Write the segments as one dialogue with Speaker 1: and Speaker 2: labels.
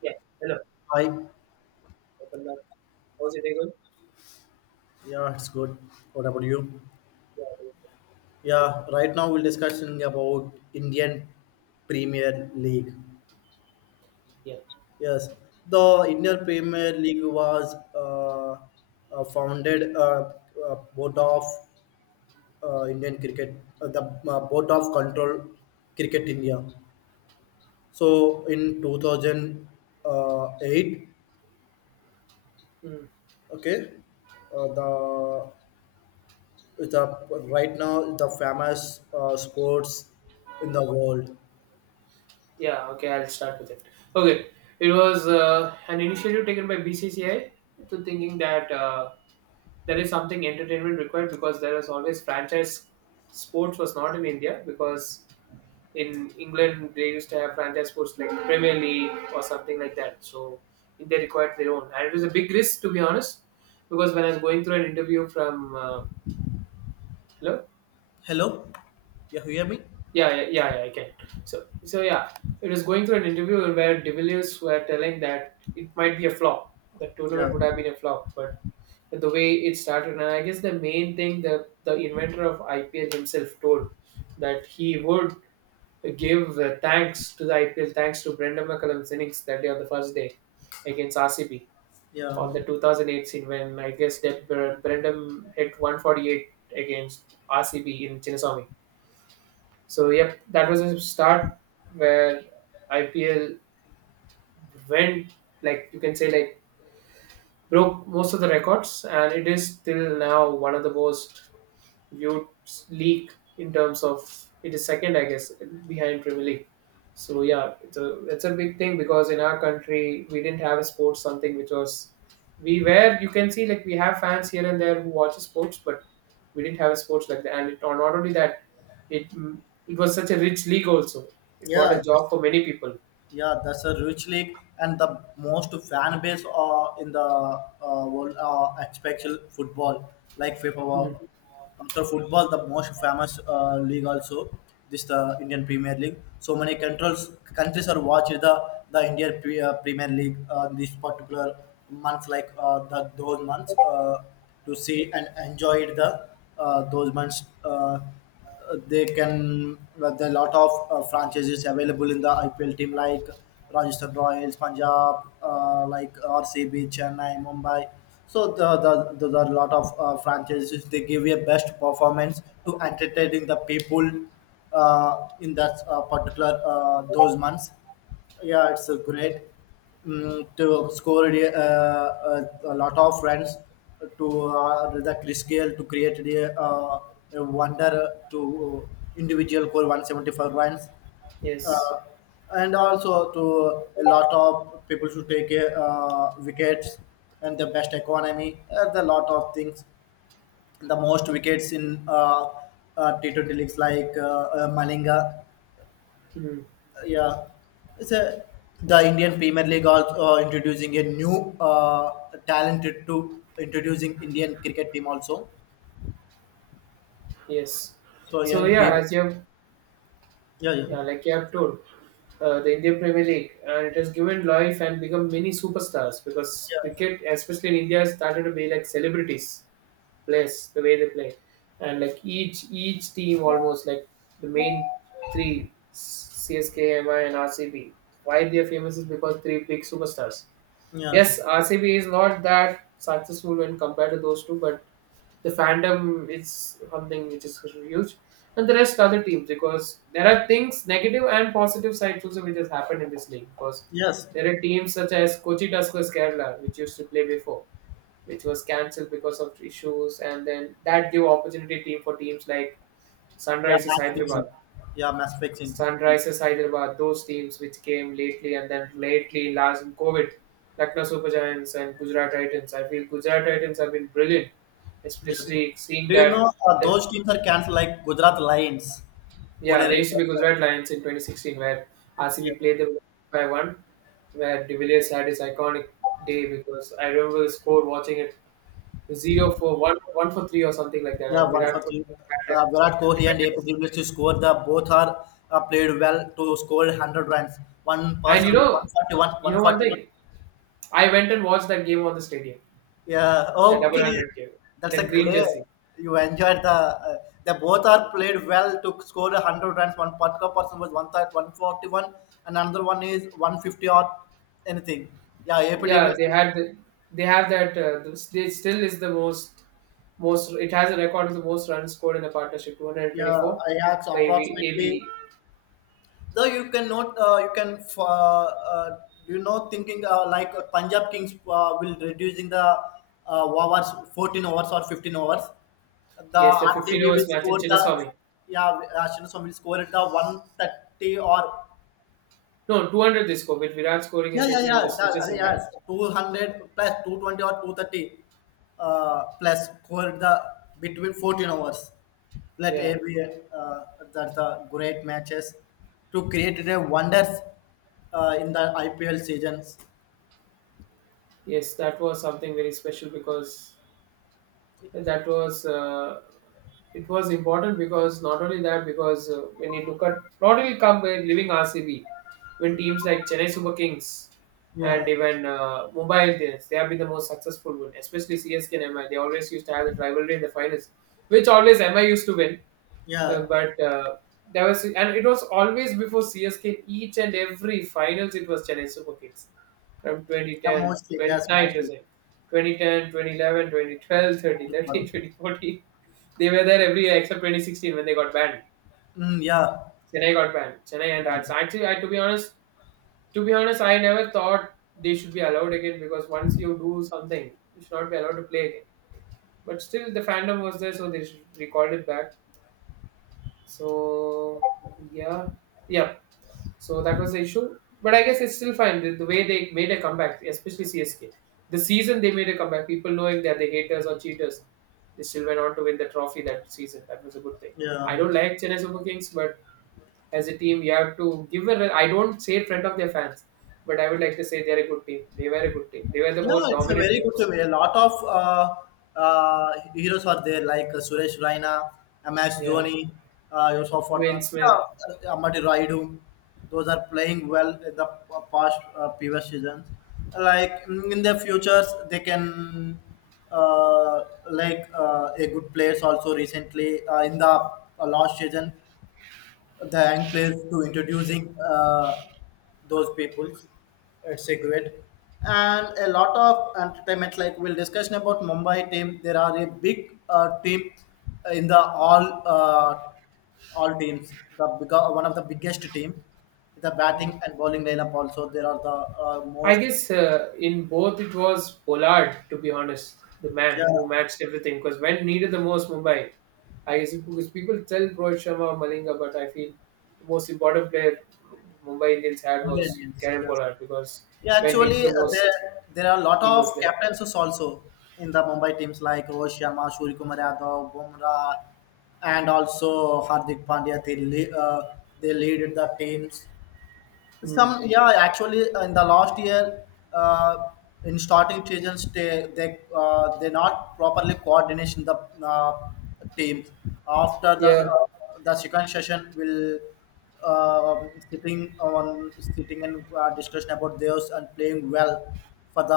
Speaker 1: Yeah, hello.
Speaker 2: Hi.
Speaker 1: Welcome back. How's your day going?
Speaker 2: Yeah, it's good. What about you?
Speaker 1: Yeah, it was good.
Speaker 2: Yeah, right now we'll discussing about Indian Premier League.
Speaker 1: Yeah.
Speaker 2: Yes, the Indian Premier League was founded board of Indian cricket, the board of control cricket India. So in 2008,
Speaker 1: Hmm.
Speaker 2: okay, uh, the the right now the famous sports in the world.
Speaker 1: Yeah, okay, I'll start with it. Okay, it was an initiative taken by BCCI to thinking that there is something entertainment required because there is always franchise sports was not in India because in England they used to have franchise sports like Premier League or something like that. So India required their own, and it was a big risk to be honest because when I was going through an interview from hello.
Speaker 2: Hello? Yeah, you hear me?
Speaker 1: Yeah, yeah, yeah, yeah, I can. So yeah, it was going through an interview where De Villiers were telling that it might be a flop. The
Speaker 2: Yeah,
Speaker 1: tournament would have been a flop, but the way it started, and I guess the main thing that the inventor of IPL himself told that he would give thanks to the IPL, thanks to Brendan McCullum's innings that day on the first day against RCB
Speaker 2: yeah,
Speaker 1: on the 2008 scene when I guess that Brendan hit 148 against RCB in Chinnaswamy. So yep, that was a start where IPL went, like you can say, like broke most of the records, and it is till now one of the most viewed league in terms of it is second, I guess, behind Premier League. So yeah, it's a big thing because in our country we didn't have a sports, something which was, we were, you can see like we have fans here and there who watch sports, but we didn't have a sports like that. And it, or not only that, it it was such a rich league also. It brought
Speaker 2: yeah,
Speaker 1: a
Speaker 2: yes,
Speaker 1: job for many people.
Speaker 2: yeah. That's a rich league and the most fan base in the world, especially football, like FIFA.
Speaker 1: Hmm.
Speaker 2: After football, the most famous league also this the Indian Premier League. So many controls countries are watching the Indian Premier League this particular month, like the those months to see and enjoy the those months. They can but there are a lot of franchises available in the IPL team like Rajasthan Royals, Punjab, like RCB, Chennai, Mumbai. So there are a lot of franchises. They give a best performance to entertaining the people in that particular those months. Yeah, it's a great, to score a lot of runs to the Chris Gale, to create the a wonder to individual score 175 runs.
Speaker 1: Yes.
Speaker 2: Uh, and also to a lot of people should take wickets and the best economy and a lot of things, the most wickets in T20 leagues like Malinga,
Speaker 1: Hmm.
Speaker 2: yeah. It's a the Indian Premier League also introducing a new talented to introducing Indian cricket team also,
Speaker 1: Yes.
Speaker 2: so
Speaker 1: So
Speaker 2: young
Speaker 1: yeah,
Speaker 2: people.
Speaker 1: as you have,
Speaker 2: Yeah, yeah,
Speaker 1: yeah, like you have told. The Indian Premier League, and it has given life and become many superstars because
Speaker 2: yeah,
Speaker 1: cricket, especially in India, started to be like celebrities players the way they play, and like each team almost like the main three, CSK, MI, and RCB. Why they are famous is because three big superstars.
Speaker 2: yes,
Speaker 1: Yes, RCB is not that successful when compared to those two, but the fandom is something which is huge, and the rest other teams, because there are things negative and positive sides also which has happened in this league, because
Speaker 2: yes,
Speaker 1: there are teams such as Kochi Tuskers Kerala which used to play before, which was cancelled because of issues, and then that gave opportunity team for teams like
Speaker 2: yeah.
Speaker 1: Sunrisers
Speaker 2: Match
Speaker 1: Hyderabad,
Speaker 2: fixing, yeah. Match fixing.
Speaker 1: Sunrises Hyderabad, those teams which came lately, and then lately last in COVID, Lucknow Super Giants and Gujarat Titans. I feel Gujarat Titans have been brilliant,
Speaker 2: Yes,
Speaker 1: especially seeing
Speaker 2: do you
Speaker 1: that,
Speaker 2: know
Speaker 1: that,
Speaker 2: those teams are cancelled, like Gujarat Lions, Pune
Speaker 1: yeah, they
Speaker 2: Red
Speaker 1: used to be
Speaker 2: Stars.
Speaker 1: Gujarat Lions in 2016 where
Speaker 2: Yeah.
Speaker 1: RCB played them by one, where De Villiers had his iconic day because I remember the score watching it, zero for one, one for three or something like that,
Speaker 2: Yeah,
Speaker 1: and
Speaker 2: one
Speaker 1: Virat
Speaker 2: for
Speaker 1: Kohli
Speaker 2: three.
Speaker 1: had that
Speaker 2: Virat Kohli and April
Speaker 1: tremendous.
Speaker 2: Devils to score. The both are played well to score 100 runs. One
Speaker 1: And
Speaker 2: person with 141,
Speaker 1: you know one
Speaker 2: 141.
Speaker 1: thing, I went and watched that game on the stadium.
Speaker 2: Yeah,
Speaker 1: The double
Speaker 2: okay.
Speaker 1: hundred K,
Speaker 2: That's
Speaker 1: that
Speaker 2: a
Speaker 1: green
Speaker 2: great.
Speaker 1: jersey.
Speaker 2: You enjoyed the. They both are played well to score 100 runs. One particular person was 130 and another one is 150 or anything. Yeah, April
Speaker 1: Yeah,
Speaker 2: Devils.
Speaker 1: they had the, they have that. The, they still is the most most. It has a record of the most runs scored in the partnership, two hundred
Speaker 2: Yeah,
Speaker 1: twenty four
Speaker 2: I had
Speaker 1: by
Speaker 2: approximately,
Speaker 1: AB.
Speaker 2: though you cannot you can, you know, thinking like Punjab Kings will reducing the hours, 14 hours or 15 hours, the
Speaker 1: Yes, the 15
Speaker 2: RCB will
Speaker 1: overs match in
Speaker 2: score the,
Speaker 1: Chinnaswamy.
Speaker 2: yeah. Ashwin will score at the 130 or
Speaker 1: No, 200 they score with Virat scoring a
Speaker 2: yeah, yeah,
Speaker 1: century with
Speaker 2: yeah.
Speaker 1: the
Speaker 2: That,
Speaker 1: stitches in hand.
Speaker 2: yes, 200 plus, 220 or 230 plus for the between 14 hours. Let
Speaker 1: Yeah,
Speaker 2: every, uh, that's the great matches to create the wonders in the IPL seasons.
Speaker 1: yes, that was something very special because that was it was important because not only that, because when you look at not only come by living RCB, when teams like Chennai Super Kings
Speaker 2: Yeah.
Speaker 1: and even Mumbai Indians, they have been the most successful one, especially CSK and MI, they always used to have that rivalry in the finals which always MI used to win, uh,
Speaker 2: Yeah,
Speaker 1: but uh, there was, and it was always before CSK in each and every finals. It was Chennai Super Kings from twenty
Speaker 2: yeah,
Speaker 1: ten,
Speaker 2: mostly.
Speaker 1: twenty
Speaker 2: Yes,
Speaker 1: nine to
Speaker 2: mostly.
Speaker 1: say, 2010. They were there every year except 2016 when they got banned.
Speaker 2: Mm, yeah,
Speaker 1: Chennai got banned. Chennai and
Speaker 2: yeah,
Speaker 1: Rajasthan. Actually, I, to be honest, I never thought they should be allowed again because once you do something, you should not be allowed to play again. But still, the fandom was there, so they should record it back. So yeah, yeah. So that was the issue. But I guess it's still fine. The way they made a comeback, especially CSK, the season they made a comeback, people knowing that they're the haters or cheaters, they still went on to win the trophy that season. That was a good thing.
Speaker 2: yeah.
Speaker 1: I don't like Chennai Super Kings, but as a team, you have to give a. I don't say in front of their fans, but I would like to say they're a good team. They were a good team. They were the
Speaker 2: Yeah,
Speaker 1: more
Speaker 2: it's a
Speaker 1: dominant
Speaker 2: very good to
Speaker 1: teams.
Speaker 2: me. A lot of heroes are there, like Suresh Raina, MS
Speaker 1: Yeah,
Speaker 2: Dhoni, Yusuf
Speaker 1: Dwayne
Speaker 2: Pathan,
Speaker 1: Smith.
Speaker 2: yeah, Amati Raidu. Those are playing well in the past previous seasons. Like, in the futures, they can uh, like a good players also, recently in the last season, thank place to introducing those peoples. It's a great and a lot of entertainment. Like we'll discussion about Mumbai team. There are a big team in the all teams. The big, one of the biggest team. The batting and bowling lineup also. There are the
Speaker 1: I
Speaker 2: most,
Speaker 1: guess in both it was Pollard, to be honest, the man who
Speaker 2: yeah.
Speaker 1: matched everything. Because when needed the most, Mumbai. I guess because people tell Rohit Sharma, Malinga, but I feel the most important player Mumbai Indians had
Speaker 2: Mumbai
Speaker 1: was
Speaker 2: Indians.
Speaker 1: Karen
Speaker 2: Yes.
Speaker 1: Pollard because
Speaker 2: Yeah,
Speaker 1: when needed
Speaker 2: actually,
Speaker 1: the
Speaker 2: there
Speaker 1: most,
Speaker 2: there are a lot
Speaker 1: he
Speaker 2: of
Speaker 1: was there.
Speaker 2: captains also in the Mumbai teams like Rohit Sharma, Surya Kumar Yadav, Bumrah, and also Hardik Pandya. They lead the teams,
Speaker 1: Mm.
Speaker 2: some, yeah, actually, in the last year, uh, in starting seasons, they not properly coordination the uh, teams. After
Speaker 1: Yeah,
Speaker 2: the second session, will sitting on sitting and discussion about theirs and playing well for the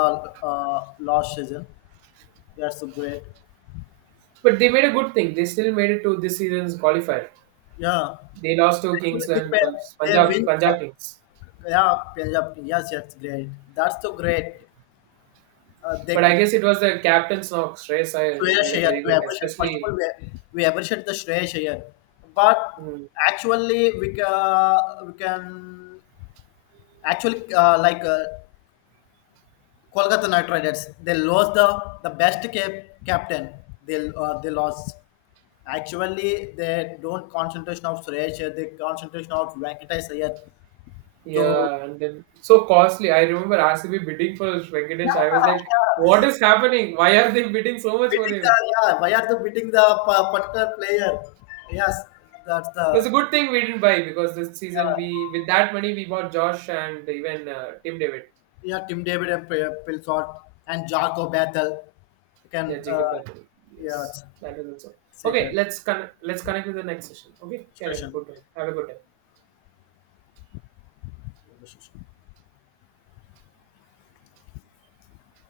Speaker 2: last season. That's so great.
Speaker 1: but they made a good thing. They still made it to this season's qualifier.
Speaker 2: Yeah,
Speaker 1: They lost to
Speaker 2: actually,
Speaker 1: Kingsland,
Speaker 2: they
Speaker 1: Punjab,
Speaker 2: win.
Speaker 1: Punjab Kings.
Speaker 2: Yeah, Punjab. Yes, that's great. That's so great. They
Speaker 1: But I
Speaker 2: could
Speaker 1: guess it was the captain's knock, Shreyas Iyer, who
Speaker 2: Shreya
Speaker 1: played a
Speaker 2: Iyer.
Speaker 1: very
Speaker 2: We
Speaker 1: good,
Speaker 2: appreciate, first of
Speaker 1: especially.
Speaker 2: all, we appreciate the Shreya Iyer, but
Speaker 1: Mm.
Speaker 2: actually we can actually like Kolkata Knight Riders, they lost the best captain, they lost. Actually, they don't concentration of Suresh, Iyer, they concentration of Venkatesh Iyer to
Speaker 1: Yeah, and then so costly. I remember RCB bidding for Venkatesh. I was like, what is happening? Why are they bidding so much for
Speaker 2: beating the,
Speaker 1: him?
Speaker 2: yeah. Why are they beating the particular player? Yes, that's the,
Speaker 1: It was a good thing we didn't buy because this season
Speaker 2: yeah.
Speaker 1: we, with that money, we bought Josh and even Tim David.
Speaker 2: Yeah, Tim David and Pilsod and Jarko Bethel. You can,
Speaker 1: Yeah, Jacob Bethel.
Speaker 2: yeah,
Speaker 1: Yes, that was also
Speaker 2: it's a
Speaker 1: okay.
Speaker 2: good
Speaker 1: Let's let's connect with the next session. Okay, carry on.
Speaker 2: discussion.
Speaker 1: Good one. Have a good day.
Speaker 2: Conversation.